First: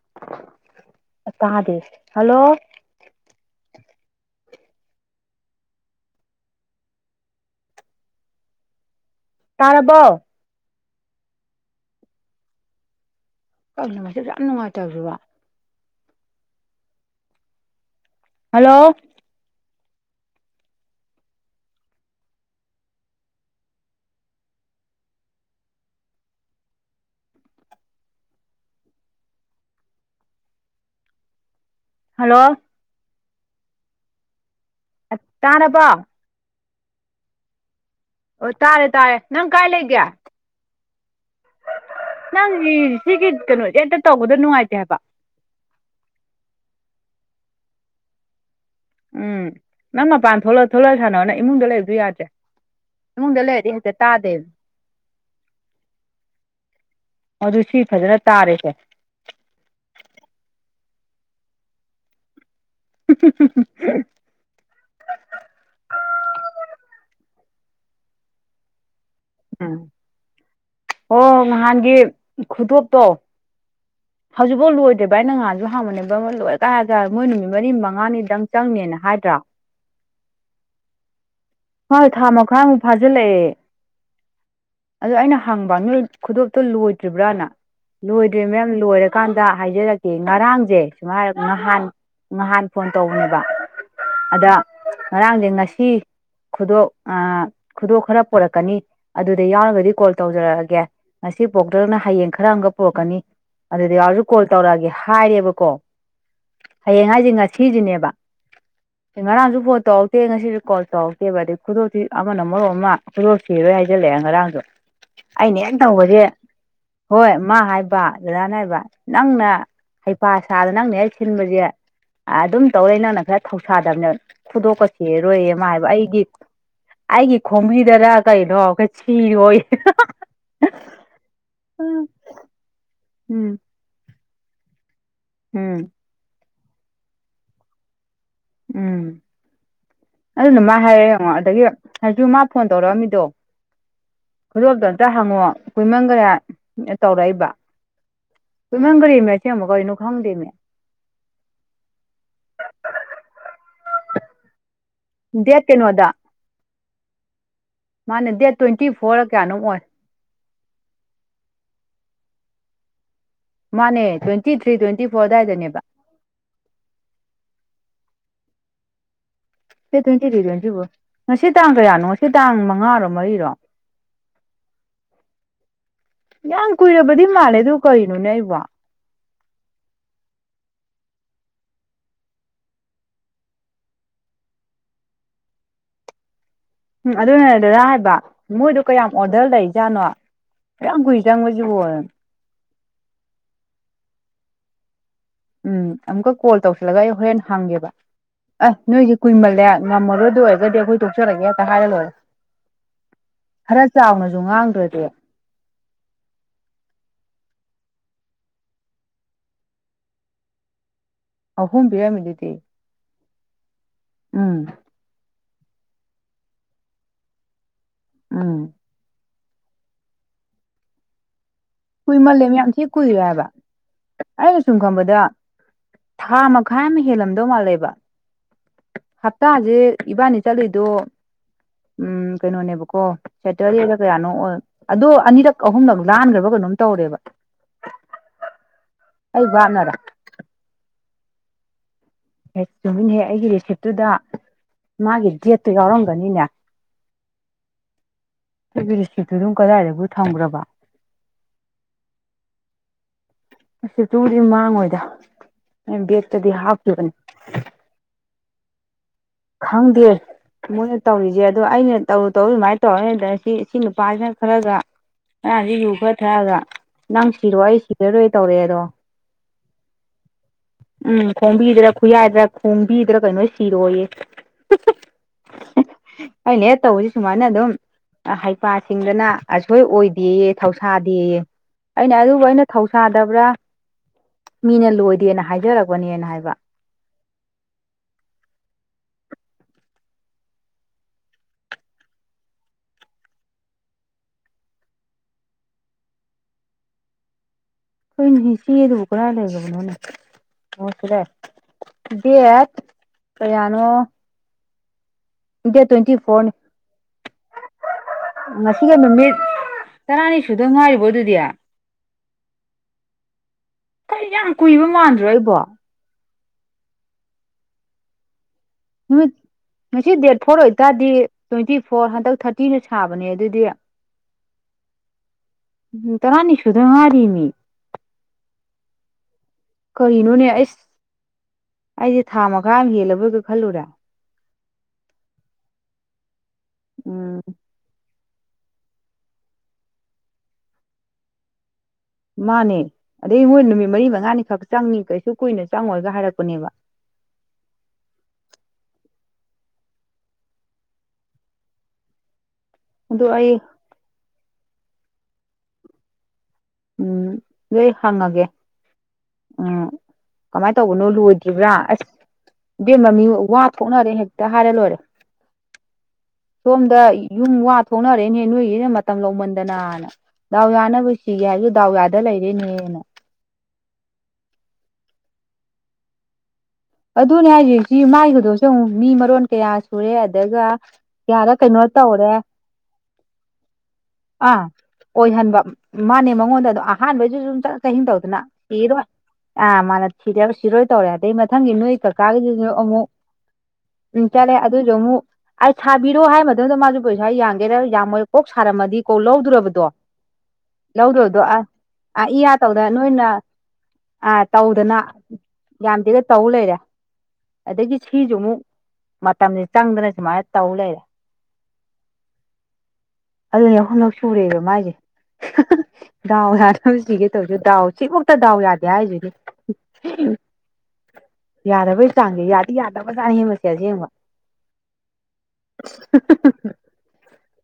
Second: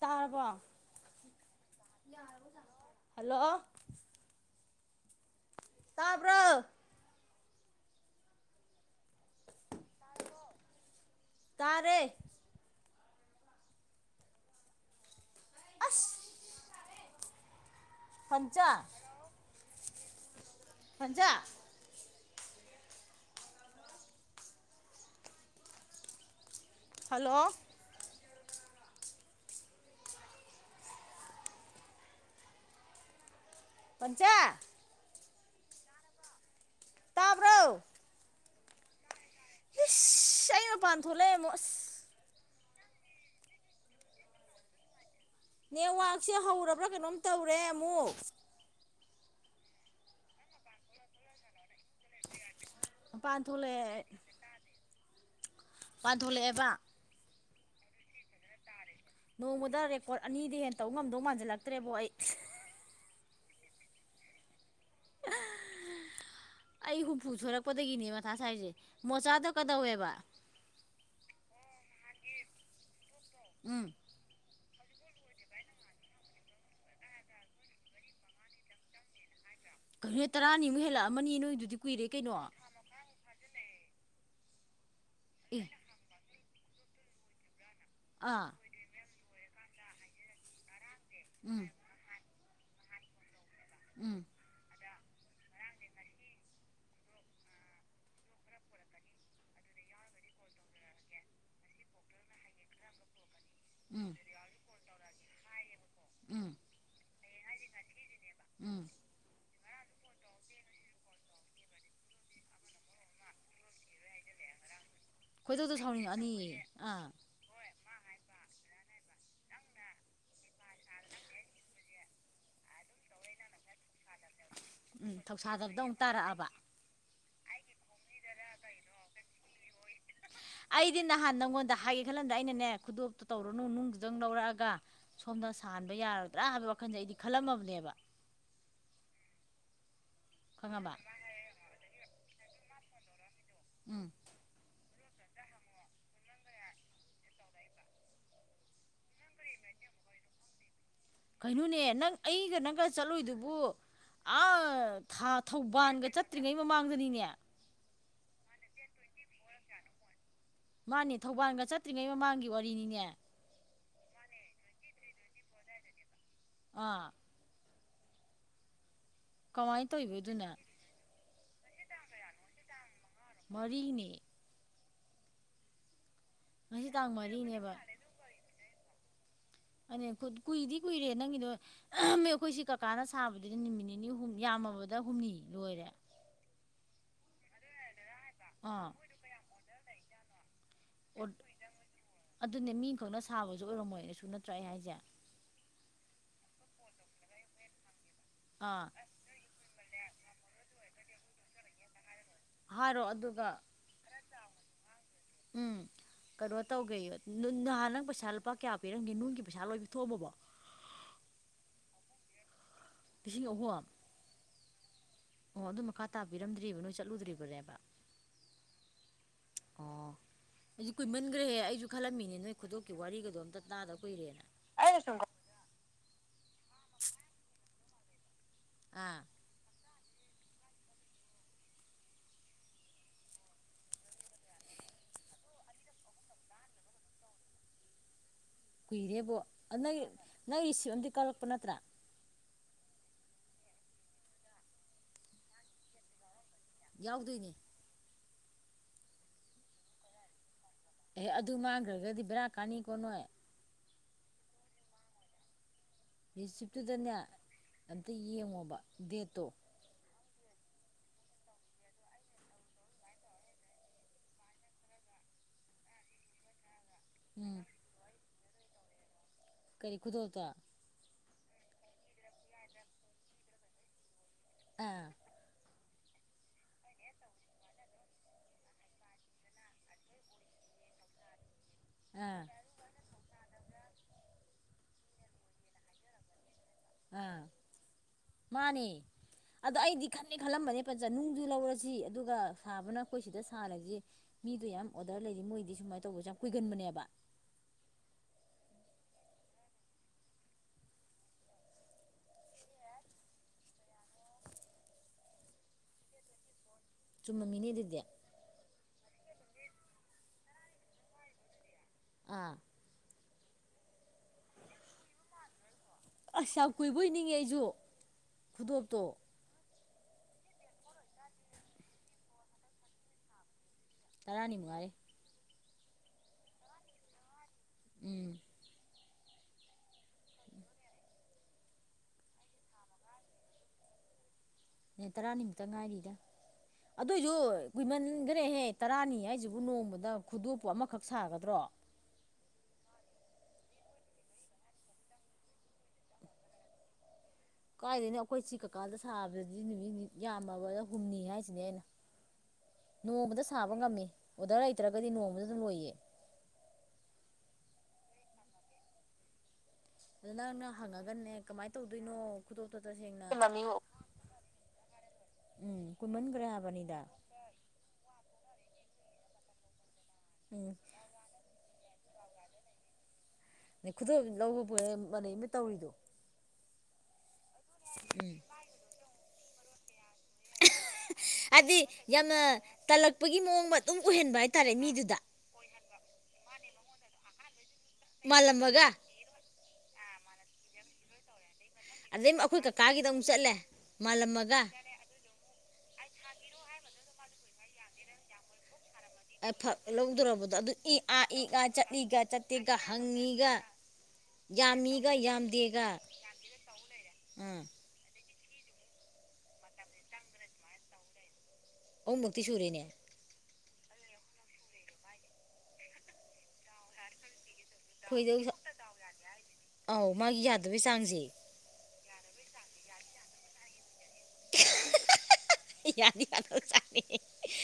ꯇꯥꯔꯕꯣ ꯇꯗ hello hello ꯇꯥꯕ꯭ꯔꯣ ꯇꯥꯔꯔꯕꯣ ꯇꯔꯦ ꯀꯪꯅ ꯃꯁ ꯌꯥꯝ ꯅꯨꯡꯉꯥꯏꯇꯕꯁꯤꯔꯤꯕ ꯑꯁ ꯐꯪꯆꯥ ꯍꯜꯂꯣ ꯈꯆꯥ ꯍꯜꯂꯣ ꯍꯜꯂꯣ ꯀꯆꯥ ꯇꯥꯅꯕ ꯇꯥꯕ꯭ꯔꯣ ꯑꯣ ꯇꯥꯔꯦ ꯇꯥꯔꯦ ꯅꯪ ꯀꯥꯏ ꯂꯩꯒꯦ ꯏꯁ ꯑꯩꯅ ꯄꯥꯟ ꯊꯣꯛꯂꯦ ꯃꯣ ꯑꯁ ꯅꯪꯒꯤ ꯁꯤꯒꯤ ꯀꯩꯅꯣꯗꯤꯦ ꯑꯦꯇ ꯇꯧꯕꯗꯣ ꯅꯨꯡꯉꯥꯏꯇꯦ ꯍꯥꯏꯕ ꯅꯦꯠꯋꯥꯛꯁꯦ ꯍꯧꯔꯕ꯭ꯔꯥ ꯀꯩꯅꯣꯝ ꯇꯧꯔꯦ ꯑꯃꯨꯛ ꯎꯝ ꯅꯃ ꯄꯥꯟ ꯊꯣꯂꯣ ꯊꯣꯂ ꯁꯥꯟꯅꯅ ꯏꯃꯨꯡꯗ ꯂꯩ ꯑꯗꯨ ꯌꯥꯗ꯭ꯔꯦ ꯏꯃꯨꯡ ꯃꯄꯥꯟ ꯂꯩꯔꯗꯤ ꯍꯧꯁꯦ ꯇꯥꯗꯦꯕ ꯄꯥꯟꯊꯂꯛꯦꯕ ꯑꯗꯨ ꯁꯤ ꯐꯖꯅ ꯇꯥꯔꯦꯁꯦ ꯅꯣꯡꯃꯗ ꯔꯦꯀꯣꯔꯠ ꯑꯅꯤꯗꯤ ꯍꯦꯟꯅ ꯇꯧꯕ ꯉꯝꯗꯧ ꯃꯥꯟꯁꯤꯜꯂꯛꯇ꯭ꯔꯦꯕꯣ ꯑꯩ [unintelligible] ꯑꯩ ꯍꯨꯝꯐꯨ ꯁꯣꯏꯨꯔꯛꯄꯗꯒꯤꯅꯦ ꯃꯊ ꯁꯥꯏꯁꯦ ꯃꯣꯆꯥꯗꯣ ꯎꯝ ꯀꯗꯧꯋꯦꯕ ꯑꯣꯣ ꯅꯍꯥꯟꯒꯤ ꯈꯨꯗꯣꯞꯇꯣ ꯎꯝ ꯍꯧꯖꯤꯛꯐꯥꯎ ꯂꯣꯏꯗ꯭ꯔꯤꯕꯚ ꯑꯏ ꯉꯥꯁꯨ ꯍꯥꯡꯃꯅꯦꯕ ꯑꯃ ꯂꯣꯏꯔ ꯀꯥꯏ ꯍꯥꯏꯔꯒ ꯃꯣꯏ ꯅꯨꯃꯤꯠ ꯃꯔꯤ ꯃꯉꯥꯅꯤꯗꯪ ꯆꯪꯅꯤꯅ ꯍꯥꯏꯗ꯭ꯔꯥ ꯀ ꯅꯣꯏ ꯇꯔꯥꯅꯤꯃꯨꯛ ꯍꯦꯜꯂꯛꯑꯃꯅꯤ ꯅꯣꯏ ꯍꯣꯏ ꯊꯥ ꯃꯈꯥꯃꯨꯛ ꯐꯥꯖꯤꯜꯂꯛꯑꯦ ꯑꯗꯨꯗꯣ ꯑꯩꯅ ꯑꯦ ꯍꯪꯕ ꯅ ꯈꯨꯗꯣꯞꯇꯣ ꯂꯣꯏꯗ꯭ꯔꯤꯕ꯭ꯔꯅ ꯂꯣꯏꯗ꯭ꯔꯦ ꯑꯥ ꯃꯌꯥꯝ ꯂꯣꯏ ꯀꯥꯟꯗ ꯍꯥꯏꯖꯔꯛꯀꯦ ꯉꯔꯥꯡꯖꯦ ꯁꯨꯃꯥꯏ ꯍꯥꯏꯔꯛꯄ ꯎꯝ ꯅꯍꯥꯟ ꯅꯍꯥꯟ ꯐꯣꯟ ꯇꯧꯕꯅꯦꯕ ꯎꯝ ꯑꯗ ꯉꯔꯥꯡꯖꯦ ꯉꯁꯤ ꯈꯨꯗꯣ ꯑ ꯈꯨꯗꯣ ꯈꯔ ꯄꯣꯔꯛꯀꯅꯤ ꯑꯗꯨꯗ ꯌꯥꯎꯔꯒꯗꯤ ꯀꯣꯜ ꯇꯧꯖꯔꯛꯑꯒꯦ ꯉꯁꯤ ꯄꯣꯔꯛꯇꯔ꯭ꯒꯅ ꯍꯌꯦꯡ ꯈꯔ ꯑꯃꯒ ꯄꯣꯔꯛꯀꯅꯤ ꯑꯗꯨꯗ ꯎꯝ ꯌꯥꯎꯔꯁꯨ ꯀꯣꯜ ꯇꯧꯔꯛꯑꯒꯦ ꯍꯥꯏꯔꯦꯕꯀꯣ ꯎꯝ ꯍꯌꯦꯡ ꯍꯥꯏꯁꯦ ꯉꯁꯤꯁꯤꯅꯦꯕ ꯎꯝ ꯑꯦ ꯉꯔꯥꯡꯁꯨ ꯐꯣꯟ ꯇꯧꯛꯇꯦ ꯉꯁꯤꯁꯨ ꯀꯣꯜ ꯇꯧꯔꯛ ꯇꯦꯕ ꯈꯨꯗꯣꯞꯇꯤ ꯑꯃꯅ ꯃꯔꯣꯜ ꯑꯃ ꯈꯨꯗꯣ ꯁꯤꯔꯔꯣꯏ ꯍꯥꯏꯖꯤꯜꯂꯛꯑꯦ ꯉꯔꯥꯡꯗꯣ ꯑꯩꯅ ꯈꯣꯏꯗꯧꯗꯣ ꯍꯦꯛ ꯇꯧꯕꯁꯦ ꯁꯥꯎꯅꯤꯡꯉꯛꯑꯅꯤ ꯑꯥ ꯍꯣꯏ ꯃꯥ ꯍꯥꯏ ꯄ ꯗꯗꯥꯅ ꯍꯥꯏꯕ ꯅꯪꯅ ꯍꯩꯄꯥꯁꯥꯗꯅ ꯅꯪꯅ ꯍꯦꯛ ꯁꯤꯟꯕꯁꯦ ꯑꯥꯗꯨꯝ ꯇꯧꯂꯩ ꯅꯪꯅ ꯈꯔ ꯊꯧꯁꯥꯗꯕꯅꯦ ꯈꯨꯗꯣꯛꯀ ꯁꯤꯔꯔꯣꯏꯌꯦ ꯃꯥ ꯍꯥꯏꯕ ꯑꯩ ꯇꯔꯛꯑꯕ ꯑꯩꯒꯤ ꯈꯣꯝꯕꯤꯗꯔ ꯀꯩꯅꯣ ꯁꯤꯌꯣꯌꯦ ꯑꯩꯗꯤ ꯅꯍꯥꯟ ꯅꯪꯉꯣꯟꯗ ꯍꯥꯏꯒꯦ ꯈꯜꯂꯝꯗ ꯑꯩꯅꯅꯦ ꯈꯨꯗꯣꯞꯇꯣ ꯎꯝ ꯇꯧꯔꯨꯅꯨ ꯅꯨꯡꯗꯨꯗ ꯗꯡ ꯂꯧꯔꯛꯑꯒ ꯁꯣꯝꯅ ꯎꯝ ꯁꯥꯍꯟꯕ ꯌꯥꯔꯣꯏꯗ꯭ꯔꯥ ꯍꯥꯏꯕꯩ ꯋꯥꯈꯜꯁꯦ ꯑꯩꯗꯤ ꯈꯜꯂꯝꯃꯕꯅꯦꯕ ꯎꯝ ꯑꯗꯨꯅ ꯃꯥ ꯈꯪꯉꯕ ꯍꯥꯏꯔ ꯌꯦꯡꯉꯣ ꯑꯗꯒꯤ ꯍꯧꯖꯤꯁꯨ ꯃꯥ ꯐꯣꯟ ꯇꯧꯔꯛꯑꯝꯃꯤꯗꯣ ꯎꯝ ꯈꯨꯗꯣꯞ ꯇ ꯍꯪꯉꯣ ꯀꯨꯏꯃꯟꯒꯔꯦ ꯇꯧꯔꯛꯏꯕ ꯀꯨꯏꯃꯟꯈꯔ꯭ꯦꯃꯤ ꯑꯁꯦꯡꯕ ꯀꯩꯅꯣ ꯈꯪꯗꯦꯃꯤ ꯀꯩꯅꯣꯅꯦ ꯅꯪ ꯑꯩꯒ ꯅꯪꯒ ꯆꯠꯂꯨꯏꯗꯨꯕꯨ ꯑꯥ ꯊꯥ ꯗꯦꯠ ꯊꯧꯕꯥꯟꯒ ꯆꯠꯇ꯭ꯔꯤꯉꯩ ꯃꯃꯥꯡꯗꯅꯤꯅꯦ ꯃꯥꯅꯦ ꯗꯦꯠ ꯇ꯭ꯋꯦꯟꯇꯤ ꯐꯣꯔ ꯀꯌꯥꯅꯣꯝ ꯑꯣꯏ ꯃꯥꯅꯦ ꯊꯧꯕꯥꯟꯒ ꯆꯠꯇ꯭ꯔꯤꯉꯩ ꯃꯃꯥꯡꯒꯤ ꯋꯥꯔꯤꯅꯤꯅꯦ ꯃꯥꯅꯦ ꯇ꯭ꯋꯦꯟꯇꯤ ꯊ꯭ꯔꯤ ꯇ꯭ꯋꯦꯟꯇꯤ ꯐꯣꯔ ꯑꯗꯥꯏꯗꯅꯦꯕ ꯑꯥ ꯀꯃꯥꯏꯅ ꯗꯦꯠ ꯇꯧꯔꯤꯕ ꯇ꯭ꯋꯦꯟꯇꯤ ꯊ꯭ꯔꯤ ꯑꯗꯨꯅ ꯇ꯭ꯋꯦꯟꯇꯤ ꯐꯣꯔ ꯉꯁꯤ ꯇꯥꯡ ꯀꯌꯥꯅꯣ ꯉꯥꯁꯤ ꯇꯥꯡ ꯃꯉꯥꯔꯣ ꯃꯔꯤꯔꯣ ꯃꯔꯤꯅꯦ ꯌꯥꯝ ꯉꯁꯤ ꯇꯥꯡ ꯀꯨꯏꯔꯕꯗꯤ ꯃꯥꯜꯂꯦ ꯃꯔꯤꯅꯦꯕ ꯑꯗꯨ ꯀꯩꯅꯣꯅꯦ ꯑꯩꯕꯣ ꯑꯅꯦ ꯀꯨꯏꯗꯤ ꯀꯨꯏꯔꯦ ꯅꯪꯒꯤꯗꯣ ꯃꯤ ꯑꯩꯈꯣꯏꯁꯤ ꯀꯀꯥꯅ ꯁꯥꯕꯗꯨꯗꯤ ꯅꯨꯃꯤꯠ ꯅꯤꯅꯤ ꯍꯨꯝ ꯌꯥꯝ ꯃꯕꯗ ꯍꯨꯝꯅꯤ ꯂꯣꯏꯔꯦ ꯎꯝ ꯑꯗꯨꯅꯦ ꯗꯗꯥ ꯍꯥꯏꯕ ꯃꯣꯏꯗꯣ ꯑꯥ ꯀꯌꯥꯝ ꯑꯣꯔꯗꯔ ꯂꯩꯖꯥꯠꯅꯣ ꯌꯥꯝ ꯀꯨꯏ ꯆꯪꯕꯁꯤꯕꯨ ꯑꯗꯨꯅꯦ ꯃꯤ ꯑꯝꯈꯛꯅ ꯁꯥꯕꯁꯨ ꯑꯣꯏꯔꯝꯃꯣꯏ ꯁꯨ ꯅꯠꯇ꯭ꯔꯥ ꯑꯩ ꯍꯥꯏꯁꯦ ꯎꯝ ꯑꯃꯨꯛꯀ ꯀꯣꯜ ꯇꯧꯁꯤꯜꯂꯒ ꯑꯩ ꯍꯣꯔꯦꯟ ꯍꯡꯒꯦꯕ ꯑ ꯑꯥ ꯅꯣꯏꯁꯦ ꯀꯨꯏꯃꯜꯂꯦ ꯉꯝꯃꯔꯣꯏ ꯗꯧ ꯑꯣꯏꯔꯒꯗꯤ ꯑꯩꯈꯣꯏ ꯇꯣꯛꯆꯔꯒꯦ ꯍꯦꯛꯇ ꯍꯥꯏꯔ ꯂꯣꯏꯔꯦ ꯍꯥꯏꯔꯣ ꯑꯗꯨꯒ ꯑꯗꯨ ꯉꯥꯡꯗ꯭ꯔꯗꯤ ꯎꯝ ꯀꯩꯅꯣ ꯇꯧꯒꯦ ꯅꯍꯥꯟ ꯅꯪ ꯄꯩꯁꯥ ꯂꯨꯄꯥ ꯀꯌꯥ ꯄꯤꯔꯝꯒꯦ ꯅꯨꯡꯒꯤ ꯄꯩꯁꯥ ꯂꯣꯏ ꯄꯤꯊꯣꯛꯑꯝꯃꯕꯣ [inaudible] ꯑꯍꯨꯝ ꯄꯤꯔꯝꯃꯤꯗꯨꯗꯤ ꯂꯤꯁꯤꯡ ꯑꯍꯨꯝ ꯎꯝ ꯑꯣ ꯑꯗꯨ ꯃꯈꯥ ꯇꯥꯕ ꯄꯤꯔꯝꯗ꯭ꯔꯤꯕ ꯅꯣꯏ ꯆꯠꯂꯨꯗ꯭ꯔꯤꯕꯅꯦꯕ ꯎꯝ ꯑꯣ ꯑꯗꯨ ꯀꯏꯃꯟꯈ꯭ꯔꯦꯍꯦ ꯑꯩ ꯑꯩꯁꯨ ꯈꯜꯂꯝꯃꯤꯅꯦ ꯅꯣꯏ ꯀꯨꯏꯃꯜꯂꯦꯃꯤ ꯌꯥꯝ ꯊꯤ ꯈꯨꯗꯣꯞꯀꯤ ꯀꯨꯏꯔꯦ ꯋꯥꯔꯤꯒꯗꯣ ꯍꯥꯏꯕ ꯑꯝꯇ ꯇꯥꯗ ꯀꯨꯏꯔꯦꯅ ꯑꯩꯅ ꯁꯨꯝ ꯈꯟꯕꯗ ꯊꯥ ꯃꯈꯥꯏ ꯑꯃ ꯍꯦꯜꯂꯝꯗꯧ ꯃꯥꯜꯂꯦꯕ ꯑꯥ ꯍꯞꯇꯥꯁꯦ ꯏꯕꯥꯅꯤ ꯆꯠꯂꯤꯗꯣ ꯎꯝ ꯀꯩꯅꯣꯅꯦꯕꯀꯣ ꯁꯦꯇꯔꯗꯦꯗ ꯀꯌꯥꯅꯣ ꯑꯣꯏ ꯑꯗꯣ ꯑꯅꯤꯔꯛ ꯑꯍꯨꯝꯂꯛ ꯂꯥꯟꯈ꯭ꯔꯕ ꯀꯩꯅꯣꯝ ꯇꯧꯔꯦꯕ ꯀꯨꯏꯔꯦꯕꯣ ꯑꯩ ꯑꯗ ꯚꯥꯞꯅꯔ ꯅꯪ ꯅꯪ ꯔꯤꯁꯤꯞ ꯑꯝꯗꯤ ꯀꯂꯛꯄ ꯅꯠꯇ꯭ꯔꯥ ꯑꯦ ꯆꯨꯃꯤꯅꯦꯍꯦ ꯑꯩꯒꯤ ꯔꯤꯁꯤꯞꯇꯨꯗ ꯃꯥꯒꯤ ꯗꯦꯠꯇꯨ ꯌꯥꯎꯔꯝꯒꯅꯤꯅꯦ ꯌꯥꯎꯗꯣꯏꯅꯦ ꯑꯩ ꯗꯤꯁꯇ꯭ꯔꯤꯛꯇꯨ ꯑꯗꯨꯝ ꯀꯗꯥꯏꯗꯕꯨ ꯊꯝꯈ꯭ꯔꯕ ꯑꯦ ꯑꯗꯨ ꯃꯥꯡꯈ꯭ꯔꯒꯗꯤ ꯕꯦꯔꯥ ꯀꯥꯅꯤ ꯀꯣꯅꯣ ꯑ ꯇꯨꯗꯤ ꯃꯥꯡꯉꯣꯏꯗ ꯑꯩꯅ ꯕꯦꯛꯇꯗꯤ ꯍꯥꯞꯈꯤꯕꯅꯤ ꯔꯤꯁꯤꯞꯇꯨꯗꯅꯦ ꯑꯝꯇ ꯌꯦꯡꯉꯣꯕ ꯗꯦꯠꯇꯣ ꯈꯪꯪꯗꯌꯦ ꯃꯣꯏꯅ ꯇꯧꯔꯤꯁꯦ ꯑꯗꯣ ꯑꯩꯅ ꯇꯧꯨ ꯇꯧꯔ ꯁꯨꯃꯥꯏꯅ ꯇꯧꯔꯅꯤꯗ ꯁꯤ ꯁꯤ ꯅꯨꯄꯥꯁꯤꯅ ꯈꯔꯒ ꯉꯔꯥꯡꯁꯤ ꯌꯨ ꯈꯔ ꯊꯛꯑꯒ ꯅꯪ ꯎꯝ ꯁꯤꯔꯣꯑꯣ ꯑꯩ ꯁꯤꯔꯔꯣꯏ ꯇꯧꯔꯛꯑꯦ ꯑꯗꯣ ꯀꯔꯤ ꯀꯨꯗ ꯇ ꯎꯝ ꯈꯣꯡꯕꯤꯗꯔ ꯈꯨꯌꯥꯏꯗ꯭ꯔꯥ ꯈꯣꯡꯕꯤꯗꯔ ꯀꯩꯅꯣ ꯁꯤꯔꯣꯏꯌꯦ ꯑ ꯑꯅꯦ ꯍ ꯇꯧꯕꯁꯤ ꯁꯨꯃꯥꯏꯅ ꯑꯗꯨꯝ ꯍꯩꯄꯥꯁꯤꯡꯗꯅ ꯑꯁꯣꯏ ꯑꯣꯏꯗꯦꯌꯦ ꯊꯧꯁꯥꯗꯦꯌꯦ ꯑꯩꯅ ꯑꯗꯨꯕꯨ ꯑꯥ ꯑꯩꯅ ꯊꯧꯁꯥꯗꯕ꯭ꯔꯥ ꯃꯤꯅ ꯂꯣꯏꯗꯦꯅ ꯍꯥꯏꯖꯔꯛꯄꯅꯦꯅ ꯍꯥꯏꯕ ꯑ ꯃꯥꯅꯤ ꯑꯗꯣ ꯑꯩꯗꯤ ꯈꯜꯂꯦ ꯈꯜꯂꯝꯕꯅꯦ ꯄꯟꯖ ꯅꯨꯡꯁꯨ ꯂꯧꯔꯁꯤ ꯑꯗꯨꯒ ꯁꯥꯕꯅ ꯑꯩꯈꯣꯏ ꯁꯤꯗ ꯁꯥꯔꯁꯤ ꯃꯤꯗꯣ ꯌꯥꯝ ꯑꯣꯗꯔ ꯂꯩꯔꯤ ꯃꯣꯏꯗꯤ ꯁꯨꯃꯥꯏꯅ ꯇꯧꯕꯁꯨ ꯌꯥꯝ ꯀꯨꯏꯒꯟꯕꯅꯦꯕ ꯍꯣꯏ ꯁꯤ ꯑꯗꯨꯕꯨ ꯀꯗꯥꯥꯏ ꯂꯩꯕꯅꯣꯅꯦ ꯃꯣꯁꯤꯔꯦ ꯗꯦꯠ ꯀꯌꯥꯅꯣ ꯏꯟꯗꯤꯌꯥ ꯇ꯭ꯋꯦꯟꯇꯤ ꯐꯣꯔ ꯆꯨꯝꯃ ꯃꯤꯅꯤꯗꯗꯦ ꯅꯨꯃꯤꯠ ꯇꯔꯥꯅꯤ ꯁꯨꯗ ꯉꯥꯏꯔꯤꯕꯣ ꯑꯗꯨꯗꯤꯌꯥ ꯑꯥ ꯀꯔꯤ ꯌꯥꯝ ꯀꯨꯏꯕ ꯃꯥꯟꯗ꯭ꯔꯣ ꯑꯩꯕꯣ ꯑꯁ ꯌꯥꯝ ꯀꯨꯏꯕ ꯑꯣꯏ ꯅꯤꯡꯉꯦ ꯑꯩꯁꯨ ꯈꯨꯗꯣꯞꯇꯣ ꯅꯨꯃꯤꯠ ꯉꯁꯤ ꯗꯦꯠ ꯐꯣꯔ ꯑꯣꯏꯇꯥꯔꯗꯤ ꯇ꯭ꯋꯦꯟꯇꯤ ꯐꯣꯔ ꯍꯟꯗꯛ ꯊꯥꯔꯇꯤꯅ ꯁꯥꯕꯅꯦ ꯑꯗꯨꯗꯤ ꯇꯔꯥꯅꯤ ꯃꯨꯉꯔꯦ ꯎ ꯇꯔꯥꯅꯤꯁꯨꯨꯗ ꯃꯥꯔꯤꯅꯤ ꯎꯝ ꯀꯔꯤꯅꯣꯅꯦ ꯑꯩꯁ ꯑꯩꯁꯦ ꯊꯥ ꯃꯈꯥ ꯑꯃ ꯍꯦꯜꯂꯕꯣꯏꯒ ꯈꯜꯂꯨꯔꯦ ꯃꯤꯠ ꯇꯔꯥꯅꯤꯃꯨꯛꯇ ꯉꯥꯏꯔꯤꯗ ꯑꯗꯨꯏꯁꯨ ꯎꯝ ꯀꯃꯟ ꯆꯟꯈ꯭ꯔꯦꯍꯦ ꯇꯔꯥꯅꯤ ꯍꯥꯏꯁꯤꯕꯨ ꯅꯣꯡꯃꯗ ꯈꯨꯗꯣꯞꯄꯨ ꯑꯃꯈꯛ ꯁꯥꯒꯗ꯭ꯔꯣ ꯃꯥꯅꯦ ꯑꯗꯩ ꯃꯣꯏ ꯅꯨꯃꯤꯠ ꯃꯔꯤ ꯃꯉꯥꯅꯤ ꯈꯛ ꯆꯪꯅꯤ ꯀꯩꯁꯨ ꯀꯨꯏꯅ ꯆꯪꯉꯣꯏꯒ ꯍꯥꯏꯔꯛꯄꯅꯦꯕ [unintelligible] ꯀꯥꯏꯗꯣꯏꯅꯣ ꯑꯩꯈꯣꯏ ꯁꯤ ꯀꯀꯥꯗ ꯁꯥꯕꯗꯗꯤ ꯅꯨꯃꯤꯠ ꯌꯥꯝꯃꯕ ꯍꯨꯝꯅꯤ ꯍꯥꯏꯁꯤꯅꯦ ꯑꯩꯅ ꯑꯗꯣ ꯅꯣꯡꯃꯗ ꯑꯩ ꯁꯥꯕ ꯉꯝꯃꯤ ꯑꯣꯗꯔ ꯂꯩꯇ꯭ꯔꯒꯗꯤ ꯅꯣꯡꯃꯗ ꯑꯗꯨꯝ ꯂꯣꯏꯌꯦ ꯎꯝ ꯂꯩꯣꯏ ꯍꯥꯡꯉꯒꯦ ꯑ ꯑꯗ ꯅꯪꯅ ꯀꯃꯥꯏꯅ ꯇꯧꯕꯅꯣ ꯍꯪꯉꯒꯅꯦ ꯂꯣꯏꯗ꯭ꯔꯤꯕ꯭ꯔꯥ ꯀꯃꯥꯏꯅ ꯑꯁ ꯇꯧꯗꯣꯏꯅꯣ ꯈꯨꯗꯣꯞꯇꯣ ꯏꯕꯦꯝ ꯃꯃꯤ ꯇꯁꯦꯡꯅ ꯋꯥ ꯊꯣꯛꯅꯔꯦ ꯍꯦꯛꯇ ꯍꯥꯏꯔ ꯂꯣꯏꯔꯦ ꯎꯝ ꯀꯨꯏꯃꯟꯈ꯭ꯔꯦ ꯁꯣꯝꯗ ꯍꯥꯏꯕꯅꯤꯗ ꯌꯨꯝ ꯋꯥ ꯊꯣꯛꯅꯔꯦ ꯅꯦ ꯅꯣꯏꯒꯤꯅ ꯃꯇꯝ ꯂꯧꯃꯟꯗꯅꯅ ꯗꯥꯎ ꯎꯝ ꯌꯥꯅꯕ ꯁꯤꯒꯦ ꯍꯥꯏꯔꯁꯨ ꯗꯥꯎ ꯌꯥꯗ ꯗ ꯂꯩꯔꯦꯅꯦꯅ ꯑ ꯈꯨꯗꯣ ꯂꯧꯕꯕꯨ ꯃꯅꯩ ꯑꯃ ꯇꯧꯔꯤꯗꯣ ꯑꯗꯨꯅꯦ ꯍꯥꯏꯦꯁꯤ ꯃꯥꯏꯒꯤꯗꯣꯁꯨ ꯑꯃꯨꯛ ꯃꯤ ꯃꯔꯣꯟ ꯀꯌꯥꯁꯤ ꯍꯥꯏꯗꯤ ꯇꯧꯔꯦ ꯌꯥꯝꯅ ꯇꯥꯜꯂꯛꯄꯒꯤ ꯃꯑꯣꯡ ꯃꯇ ꯑꯗꯨꯝ ꯑꯣꯏꯍꯟꯕ ꯑꯥ ꯍꯥꯏꯇꯥꯔꯦ ꯃꯤ ꯑꯣꯏꯍꯟꯕ ꯃꯥꯅꯦ ꯃꯉꯣꯟꯗ ꯑꯗꯨꯝ ꯑꯍꯥꯟꯕꯩꯁꯨ ꯁ ꯆꯍꯤꯤꯡ ꯇꯧꯗꯅ ꯃꯥꯜꯂꯝꯃꯒ ꯏꯗ ꯑ ꯃꯥꯅ ꯁꯤꯗ ꯁꯤꯔꯣꯏ ꯇꯧꯔꯦ ꯑꯗꯩ ꯃꯊꯪꯒꯤ ꯅꯣꯏ ꯑꯗꯩ ꯑꯩꯈꯣꯏ ꯀꯀꯥꯒꯤꯗꯨꯁꯨ ꯑꯃꯨꯛ ꯀꯀꯥꯒꯤꯗ ꯆꯠꯂꯦ ꯎꯝ ꯆꯠꯂꯦ ꯃꯥꯜꯂꯝꯃꯒ ꯑꯗꯨꯁꯨ ꯑꯃꯨꯛ ꯑꯩ ꯁꯥꯕꯤꯔꯣ ꯍꯥꯏ ꯃꯇꯝꯗ ꯃꯥꯁꯨ ꯄꯩꯁꯥ ꯌꯥꯒꯦꯥ ꯌꯥꯝꯃꯣꯏ ꯀꯣꯛ ꯁꯥꯔꯝꯃꯗꯤ ꯀꯣ ꯂꯧꯗꯣꯔꯕꯗꯣ [unintelligible] ꯂꯧꯗꯔꯕꯗꯣ ꯑꯗꯨ ꯏ ꯑꯥ ꯏ ꯂꯧꯗꯣꯔꯕꯗꯣ ꯑ ꯟꯥ ꯆꯠꯂꯤꯒ ꯆꯠꯇꯦꯒ ꯍꯪꯉꯤꯒ ꯑꯥ ꯇꯧꯗꯅ ꯌꯥꯝꯗꯦꯒ ꯇꯧ ꯂꯩꯔꯦ ꯑꯥ ꯑꯗꯒꯤ ꯁꯤꯁꯨ ꯑꯃꯨꯛ ꯃꯇꯝꯁꯦ ꯆꯪꯗꯅ ꯁꯨꯃꯥꯏꯅ ꯇꯧ ꯂꯩꯔꯦ ꯑꯍꯨꯝ ꯃꯨꯛꯇꯤ ꯁꯨꯔꯤꯅꯦ ꯑꯗꯨꯅꯦ ꯑꯍꯨꯝꯂꯛ ꯁꯨꯔꯦꯕ ꯃꯥꯏꯁꯦ ꯗꯥꯎ ꯌꯥꯗꯕꯗꯥ ꯁꯤꯒꯦ ꯇꯧꯎ ꯗꯥꯎ ꯑꯩꯈꯣꯏꯗ ꯁꯤꯃꯨꯛꯇ ꯗꯥꯎ ꯌꯥꯗꯦ ꯍꯥꯏꯁꯤꯅꯦ ꯑꯧ ꯃꯥꯒꯤ ꯌꯥꯗꯕꯩ ꯆꯥꯡꯁꯦ ꯌꯥꯗꯕꯒꯤ ꯆꯥꯡꯁꯦ ꯌꯥꯗꯤ ꯌꯥꯗꯕ ꯖꯠꯅꯦ ꯃꯁꯦ ꯑꯁꯦꯡꯕꯥ [unintelligible] ꯌꯥꯗꯤ ꯌꯥꯗꯕ ꯆꯥꯡꯅꯦ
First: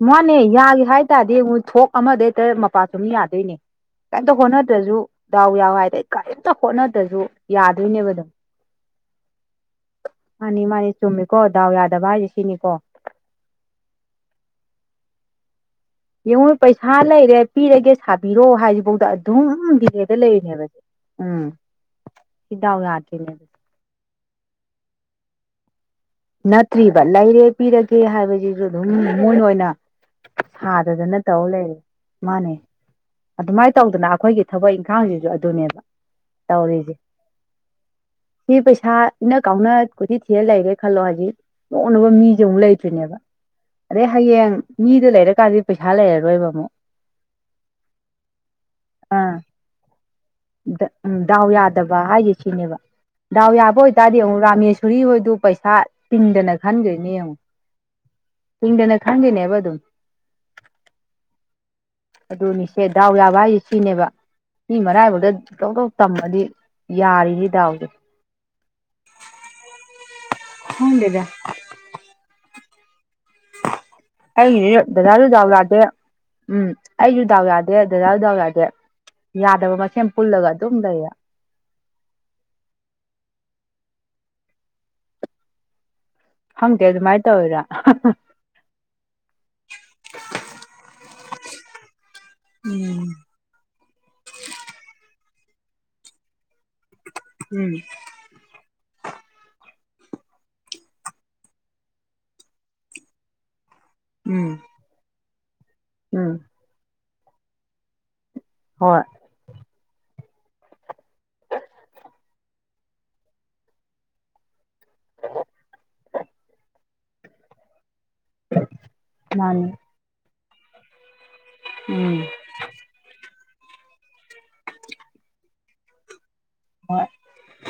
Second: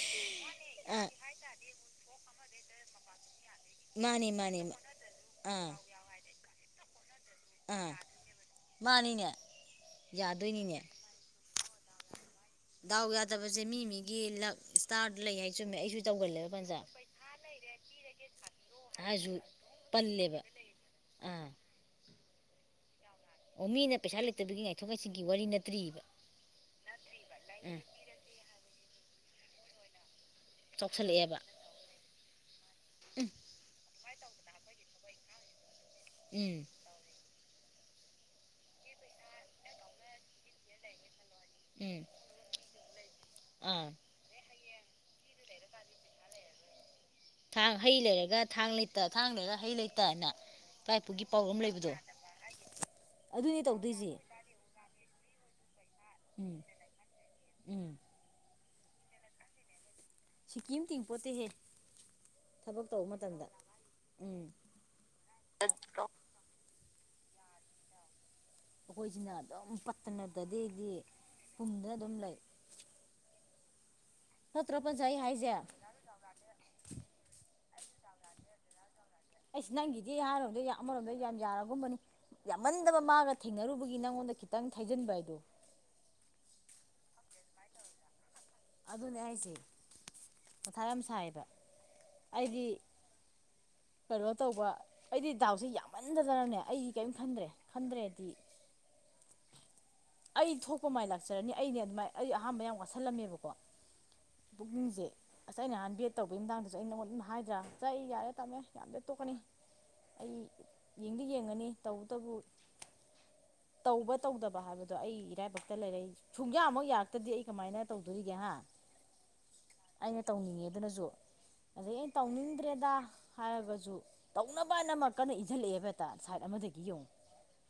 ꯃꯥꯅꯦ ꯌꯥꯒꯦ ꯍꯥꯏ ꯑꯥ ꯇꯥꯔꯗꯤ ꯃꯣꯏ ꯊꯣꯛ ꯑꯃꯗꯩ ꯃꯄꯥ ꯆꯨꯝ ꯌꯥꯗꯣꯏꯅꯦ ꯃꯥꯅꯦ ꯀꯩꯝꯇ ꯃꯥꯅꯦ ꯍꯣꯠꯅꯗ꯭ꯔꯁꯨ ꯗꯥꯎ ꯑꯥ ꯌꯥꯎ ꯍꯥꯏꯗ ꯑꯩ ꯀꯥꯏ [unintelligible] ꯍꯣꯠꯅꯗ꯭ꯔꯁꯨ ꯑꯥ ꯌꯥꯗꯣꯏꯅꯦꯕ ꯑꯗꯨꯝ ꯃꯥꯅꯤꯅꯦ ꯌꯥꯗꯣꯏꯅꯤꯅꯦ ꯍꯣꯗꯥꯎ ꯌꯥꯗꯕ [unintelligible] ꯗꯥꯎ ꯌꯥꯗꯕꯁꯦ ꯃꯤ ꯃꯤꯒꯤ ꯂꯛ ꯁꯇꯥꯔꯗ ꯂꯩ ꯆꯨꯝꯃꯦ ꯑꯩꯁꯨ ꯇꯧꯒꯜꯂꯦꯕ ꯌꯦꯡꯉꯣ ꯄꯟꯖꯥ ꯄꯩꯁꯥ ꯂꯩꯔꯦ ꯄꯤꯔꯒꯦ ꯁꯥꯕꯤꯔꯑꯣ ꯍꯥꯏꯁꯤꯐꯧꯗ ꯑꯩꯁꯨ ꯑꯗꯨꯝ ꯗꯤꯔꯦꯗ ꯄꯜꯂꯦꯕ ꯂꯩꯔꯤꯅꯦꯕꯁꯦ ꯎꯝ ꯑꯥ ꯁꯤ ꯗ [unintelligible] ꯑꯣ ꯃꯤꯅ ꯄꯩꯁꯥ ꯂꯩꯇꯕꯒꯤ ꯉꯥꯏꯊꯣꯛ ꯉꯥꯏꯁꯤꯟꯒꯤ ꯋꯥꯔꯤ ꯅꯠꯇ꯭ꯔꯤꯕ ꯅꯠꯇ꯭ꯔꯤꯕ ꯂꯩꯔꯦ ꯑꯥ ꯄꯤꯔꯒꯦ ꯍꯥꯏꯕꯁꯤꯁꯨ ꯑꯗꯨꯝ ꯃꯣꯏꯅ ꯑꯣꯏꯅ ꯁꯥꯗꯗꯅ ꯆꯥꯎꯁꯜꯂꯛꯑꯦꯕ ꯇꯧ ꯂꯩꯔꯦ ꯃꯥꯅꯦ ꯎꯝ ꯑꯗꯨꯃꯥꯏꯅ ꯇꯧꯗꯅ ꯑꯩꯈꯣꯏꯒꯤ ꯊꯕꯛ ꯏꯪꯈꯥꯡꯁꯤꯁꯨ ꯑꯗꯨꯅꯦꯕ ꯎꯝ ꯇꯧꯔꯤꯁꯦ ꯁꯤ ꯄꯩꯁꯥ ꯏꯟꯅꯥ ꯀꯥꯎꯅ ꯀꯣꯏ ꯊꯤꯔ ꯂꯩꯒꯦ ꯈꯜꯂꯣ ꯍꯧꯖꯤꯛ ꯎꯝ [unintelligible] ꯃꯤꯁꯦ ꯑꯃꯨꯛ ꯂꯩꯇ꯭ꯔꯤꯅꯦꯕ ꯑꯥ ꯑꯗꯩ ꯍꯌꯦꯡ ꯃꯤꯗꯨ ꯂꯩꯔꯀꯥꯟꯗꯤ ꯄꯩꯁꯥ ꯂꯩꯔꯔꯣꯏꯕ ꯑꯃꯨꯛ ꯊꯥꯡ ꯍꯩ ꯂꯩꯔꯒ ꯊꯥꯡ ꯂꯩꯇ ꯊꯥꯡ ꯑꯥ ꯂꯩꯔꯒ ꯍꯩ ꯂꯩꯇ ꯍꯥꯏꯅ ꯎꯝ ꯗꯥꯎ ꯌꯥꯗꯕ ꯍꯥꯏꯁꯦ ꯁꯤꯅꯦꯕ ꯗꯥꯎ ꯑꯗꯨꯅꯦ ꯌꯥꯕ ꯇꯧꯗꯣꯏꯁꯦ ꯑꯣꯏꯇꯥꯔꯗꯤ ꯑꯃꯨꯛ ꯔꯥꯃꯦꯁꯔꯤ ꯍꯣꯏꯗ ꯁꯥ ꯇꯤꯡꯗꯅ ꯎꯝ ꯈꯟꯈꯔꯤꯅꯤ ꯌꯦꯡꯉꯨ ꯎꯝ ꯇꯤꯡꯗꯅ ꯈꯟꯈꯤꯅꯦꯕ ꯑꯗꯨꯝ ꯁꯤꯀꯤꯝ ꯇꯤꯡꯄꯣꯠꯇꯍꯦ ꯑꯗꯨꯅꯤꯁꯦ ꯗꯥꯎ ꯌꯥꯕ ꯍꯥꯏꯁꯦ ꯁꯤꯅꯦꯕ ꯎꯝ ꯃꯤ ꯃꯔꯥꯏ ꯕꯛꯇꯥ ꯇꯣꯛ ꯇꯣꯀ ꯑꯩꯈꯣꯏꯁꯤꯅ ꯇꯝꯃꯗꯤ ꯌꯥꯔꯤꯅꯤ ꯗꯥꯎꯗꯣ ꯑꯩꯈꯣꯏꯁꯤꯅ ꯑꯗꯨꯝ ꯄꯠꯇꯅꯗꯗꯒꯤꯗꯤ ꯈꯪꯗꯦꯗ ꯄꯨꯝꯗꯅ ꯑꯗꯨꯝ ꯂꯩ ꯅꯠꯇ꯭ꯔꯣ ꯑꯩꯒꯤꯁꯨ ꯄꯟꯆꯥ ꯑꯩ ꯗꯗꯥꯁꯨ ꯍꯥꯏꯁꯦ ꯗꯥꯎ ꯌꯥꯗꯦ ꯎꯝ ꯑꯩꯁꯨ ꯗꯥꯎ ꯌꯥꯗꯦ ꯗꯗꯥꯁꯨ ꯗꯥꯎ ꯌꯥꯗꯦ ꯑꯩꯁ ꯌꯥꯗꯕ ꯃꯁꯦꯟ ꯅꯪꯒꯤꯗꯤ ꯄꯨꯜꯂꯒ ꯍꯥꯏꯔꯨꯔꯥꯗꯤ ꯑꯗꯨꯝ ꯂꯩꯔꯦ ꯟꯃꯥꯔꯣꯝꯗ ꯌꯥꯝ ꯌꯥꯔꯒꯨꯝꯕꯅꯤ ꯌꯥꯝꯃꯟꯗꯕ ꯃꯥꯒ ꯊꯦꯡꯅꯔꯨꯕꯒꯤ ꯅꯪꯉꯣꯟꯗ ꯈꯤꯇꯪ ꯊꯩꯖꯤꯟꯕ ꯍꯥꯏꯗꯣ ꯈꯪꯗꯦ ꯑꯗꯨ ꯃꯥꯏ ꯅꯥ ꯇꯧꯏꯔꯥ ꯑꯗꯨꯅꯦ ꯑꯩꯁꯦ ꯃꯥꯊꯥ ꯌꯥꯝ ꯁꯥꯏꯌꯦꯕ ꯑꯩꯗꯤ ꯎꯝ ꯀꯩꯅꯣ ꯇꯧꯕ ꯑꯩꯗꯤ ꯗꯥꯎꯁꯦ ꯌꯥꯝꯃꯟꯗꯥꯗ ꯅꯥꯅꯦ ꯑꯩ ꯀꯔꯤꯝ ꯈꯟꯗ꯭ꯔꯦ ꯎꯝ ꯈꯟꯗ꯭ꯔꯦꯗꯤ ꯑꯩ ꯊꯣꯛꯄ ꯃꯥꯏ ꯂꯥꯛꯆꯔꯅꯤ ꯑꯩꯅꯦ ꯑꯗꯨꯃꯥꯏꯅ ꯑꯩ ꯑꯍꯥꯟꯕ ꯌꯥꯝ ꯋꯥꯠꯁꯜꯂꯝꯃꯦꯕꯀꯣ ꯎꯝ ꯄꯨꯛꯅꯤꯡꯁꯦ ꯑꯁ ꯑꯩꯅ ꯅꯍꯥꯟ ꯕꯦꯠ ꯎꯝ ꯇꯧꯕꯩꯏ ꯃꯇꯥꯡꯗꯁꯨ ꯑꯩ ꯅꯉꯣꯟꯗ ꯑꯗꯨꯝ ꯍꯥꯏꯗ꯭ꯔꯥ ꯃꯆꯥ ꯌꯥꯔꯦ ꯇꯃꯣ ꯌꯥꯗꯦ ꯍꯣꯏ ꯇꯣꯛꯀꯅꯤ ꯑꯩ ꯌꯦꯡꯗꯤ ꯌꯦꯡꯉꯅꯤ ꯇꯧꯕꯇꯕꯨ ꯇꯧꯕ ꯇꯧꯗꯕ ꯍꯥꯏꯕꯗ ꯑꯗꯣ ꯑꯩ ꯏꯔꯥꯏꯕꯛꯇ ꯂꯩꯔꯛꯏ ꯁꯨꯡꯌꯥꯃ ꯌꯥꯔꯛꯇꯗꯤ ꯑꯩ ꯀꯃꯥꯏꯅ ꯇꯧꯗꯣꯔꯤꯒꯦ ꯍꯥ ꯃꯥꯅꯤ ꯑꯩꯅ ꯇꯧꯅꯤꯡꯉꯦ ꯑꯗꯨꯅꯁꯨ ꯑꯗꯩ ꯑꯩꯅ ꯎꯝ ꯇꯧꯅꯤꯡꯗ꯭ꯔꯦꯗ ꯍꯥꯏꯔꯒꯁꯨ ꯇꯧꯅꯕ ꯑꯅꯃꯛ ꯀꯟꯅ ꯏꯟꯖꯟꯂꯛꯑꯦꯕ ꯍꯦꯛꯇꯥ ꯁꯥꯏꯠ ꯑꯃꯗꯒꯤ ꯌꯦꯡꯉꯨ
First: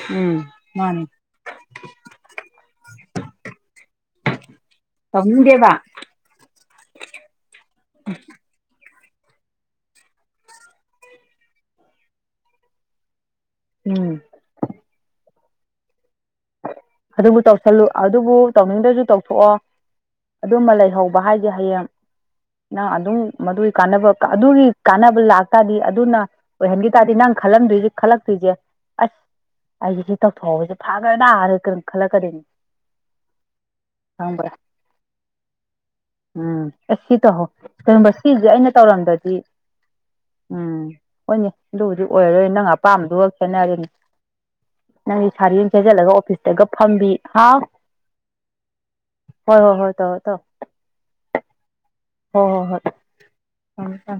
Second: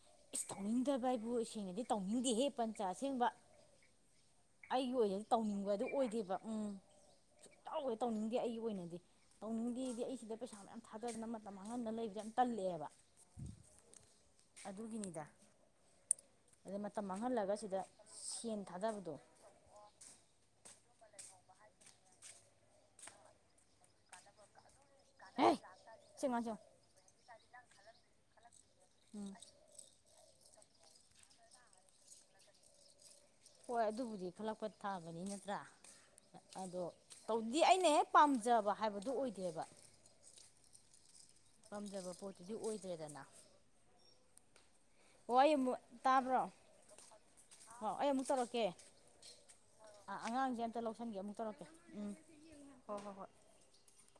ꯎꯝ ꯏꯁ ꯃꯥꯅꯤ ꯊꯧꯅꯤꯡꯗꯕ ꯍꯥꯏꯕꯨ [unintelligible] ꯇꯧꯅꯤꯡꯗꯦꯍꯦ ꯄꯟꯆꯥ ꯁꯦꯡꯕ ꯑꯩꯒꯤ ꯑꯣꯏꯅꯗꯤ ꯇꯧꯅꯤꯡꯕ ꯇꯧꯅꯤꯡꯗꯦꯕ ꯑꯗꯨ ꯑꯣꯏꯗꯦꯕ ꯎꯝ ꯁꯨꯛꯇꯥꯎ ꯍꯦꯛ ꯇꯧꯅꯤꯡꯗꯦ ꯑꯩꯒꯤ ꯑꯣꯏꯅꯗꯤ ꯇꯧꯅꯤꯡꯗꯦꯗꯤ ꯑꯩꯁꯤꯗ ꯄꯩꯁꯥ ꯃꯌꯥꯝ ꯊꯥꯗꯗꯅ ꯃꯇꯝ ꯃꯥꯡꯍꯝꯗꯅ ꯂꯩꯕꯁꯦ ꯌꯥꯝ ꯇꯜꯂꯦꯕ ꯎꯝ ꯑꯗꯨꯒꯤꯅꯤꯗ ꯑꯗꯩ ꯃꯇꯝ ꯑꯗꯨꯕꯨ ꯃꯥꯡꯍꯜꯂꯒ ꯁꯤꯗ ꯇꯧꯁꯜꯂꯨ ꯑꯗꯨꯕꯨ ꯁꯦꯟ ꯇꯧꯅꯤꯡꯗꯁꯨ ꯊꯥꯗꯕꯗꯣ ꯇꯧꯊꯣꯛꯑꯣ ꯑꯗꯨꯝꯕ ꯂꯩꯍꯧꯕ ꯍꯥꯏꯗꯤꯦ ꯍꯌꯦꯡ ꯅꯪ ꯑꯗꯨꯝ ꯃꯗꯨꯒꯤ ꯀꯥꯟꯅꯕ ꯑꯗꯨꯒꯤ ꯀꯥꯟꯅꯕ ꯍꯦ ꯂꯥꯛꯇꯥꯔꯗꯤ ꯑꯗꯨꯅ ꯁꯦꯡꯉꯣ ꯁꯦꯡꯉꯣ ꯑꯣꯏꯍꯟꯈꯤ ꯇꯥꯔꯗꯤ ꯅꯪ ꯈꯜꯂꯝꯗꯣꯏꯁꯦ ꯈꯜꯂꯛꯇꯣꯏꯁꯦ ꯑꯁ ꯎꯝ ꯑꯩꯁꯦ ꯁꯤ ꯇꯧꯊꯣꯛꯑꯕꯁꯦ ꯐꯥꯈ꯭ꯔ ꯅꯥꯔ ꯀꯩꯅꯝ ꯈꯜꯂꯛꯀꯗꯣꯏꯅꯤ ꯍꯣꯏ ꯑꯗꯨꯕꯨꯗꯤ ꯈꯪꯕ꯭ꯔꯥ ꯈꯜꯂꯛꯄ ꯊꯥꯕꯅꯤ ꯅꯠꯇ꯭ꯔꯥ ꯎꯝ ꯑꯗꯣ ꯑꯦ ꯁꯤ ꯇꯧꯍꯧ ꯇꯧꯗꯤ ꯑꯩꯅ ꯍꯦꯛ ꯀꯩꯒꯨꯝꯕ ꯁꯤꯁꯦ ꯑꯩꯅ ꯄꯥꯝꯖꯕ ꯍꯥꯏꯕꯗꯨ ꯇꯧꯔꯝꯗꯗꯤ ꯑꯣꯏꯗꯦꯕ ꯎꯝ ꯍꯣꯏꯅꯦ ꯑꯗꯨ ꯍꯧꯖꯤꯛ ꯄꯥꯝꯖꯕ ꯑꯣꯏꯔꯔꯣꯏ ꯄꯣꯠꯇꯨꯗꯤ ꯅꯪ ꯑꯣꯏꯗ꯭ꯔꯦꯗꯅ ꯑꯄꯥꯝꯕꯗꯨꯒ ꯈꯦꯠꯅꯔꯤꯅꯦ ꯅꯪꯗꯤ ꯑꯣ ꯁꯥꯔꯤ ꯌꯦ ꯆꯦꯖꯜꯂꯒ ꯑꯣꯐꯤꯁꯇꯒ ꯐꯝꯕꯤ ꯍꯥꯎ ꯍ ꯑꯩ ꯑꯃꯨꯛ ꯇꯧꯔꯛꯀꯦ ꯍꯣꯏ ꯍꯣꯏ ꯍꯣꯏ ꯇꯧꯔꯣ ꯇꯧꯔꯣ ꯑꯉꯥꯡꯁꯦ ꯑꯝꯇ ꯂꯧꯁꯟꯒꯦ ꯑꯃꯨꯛ ꯇꯧꯔꯛꯀꯦ ꯎꯝ ꯍꯣꯏ ꯍꯣꯏ ꯍꯣꯏ ꯎꯝ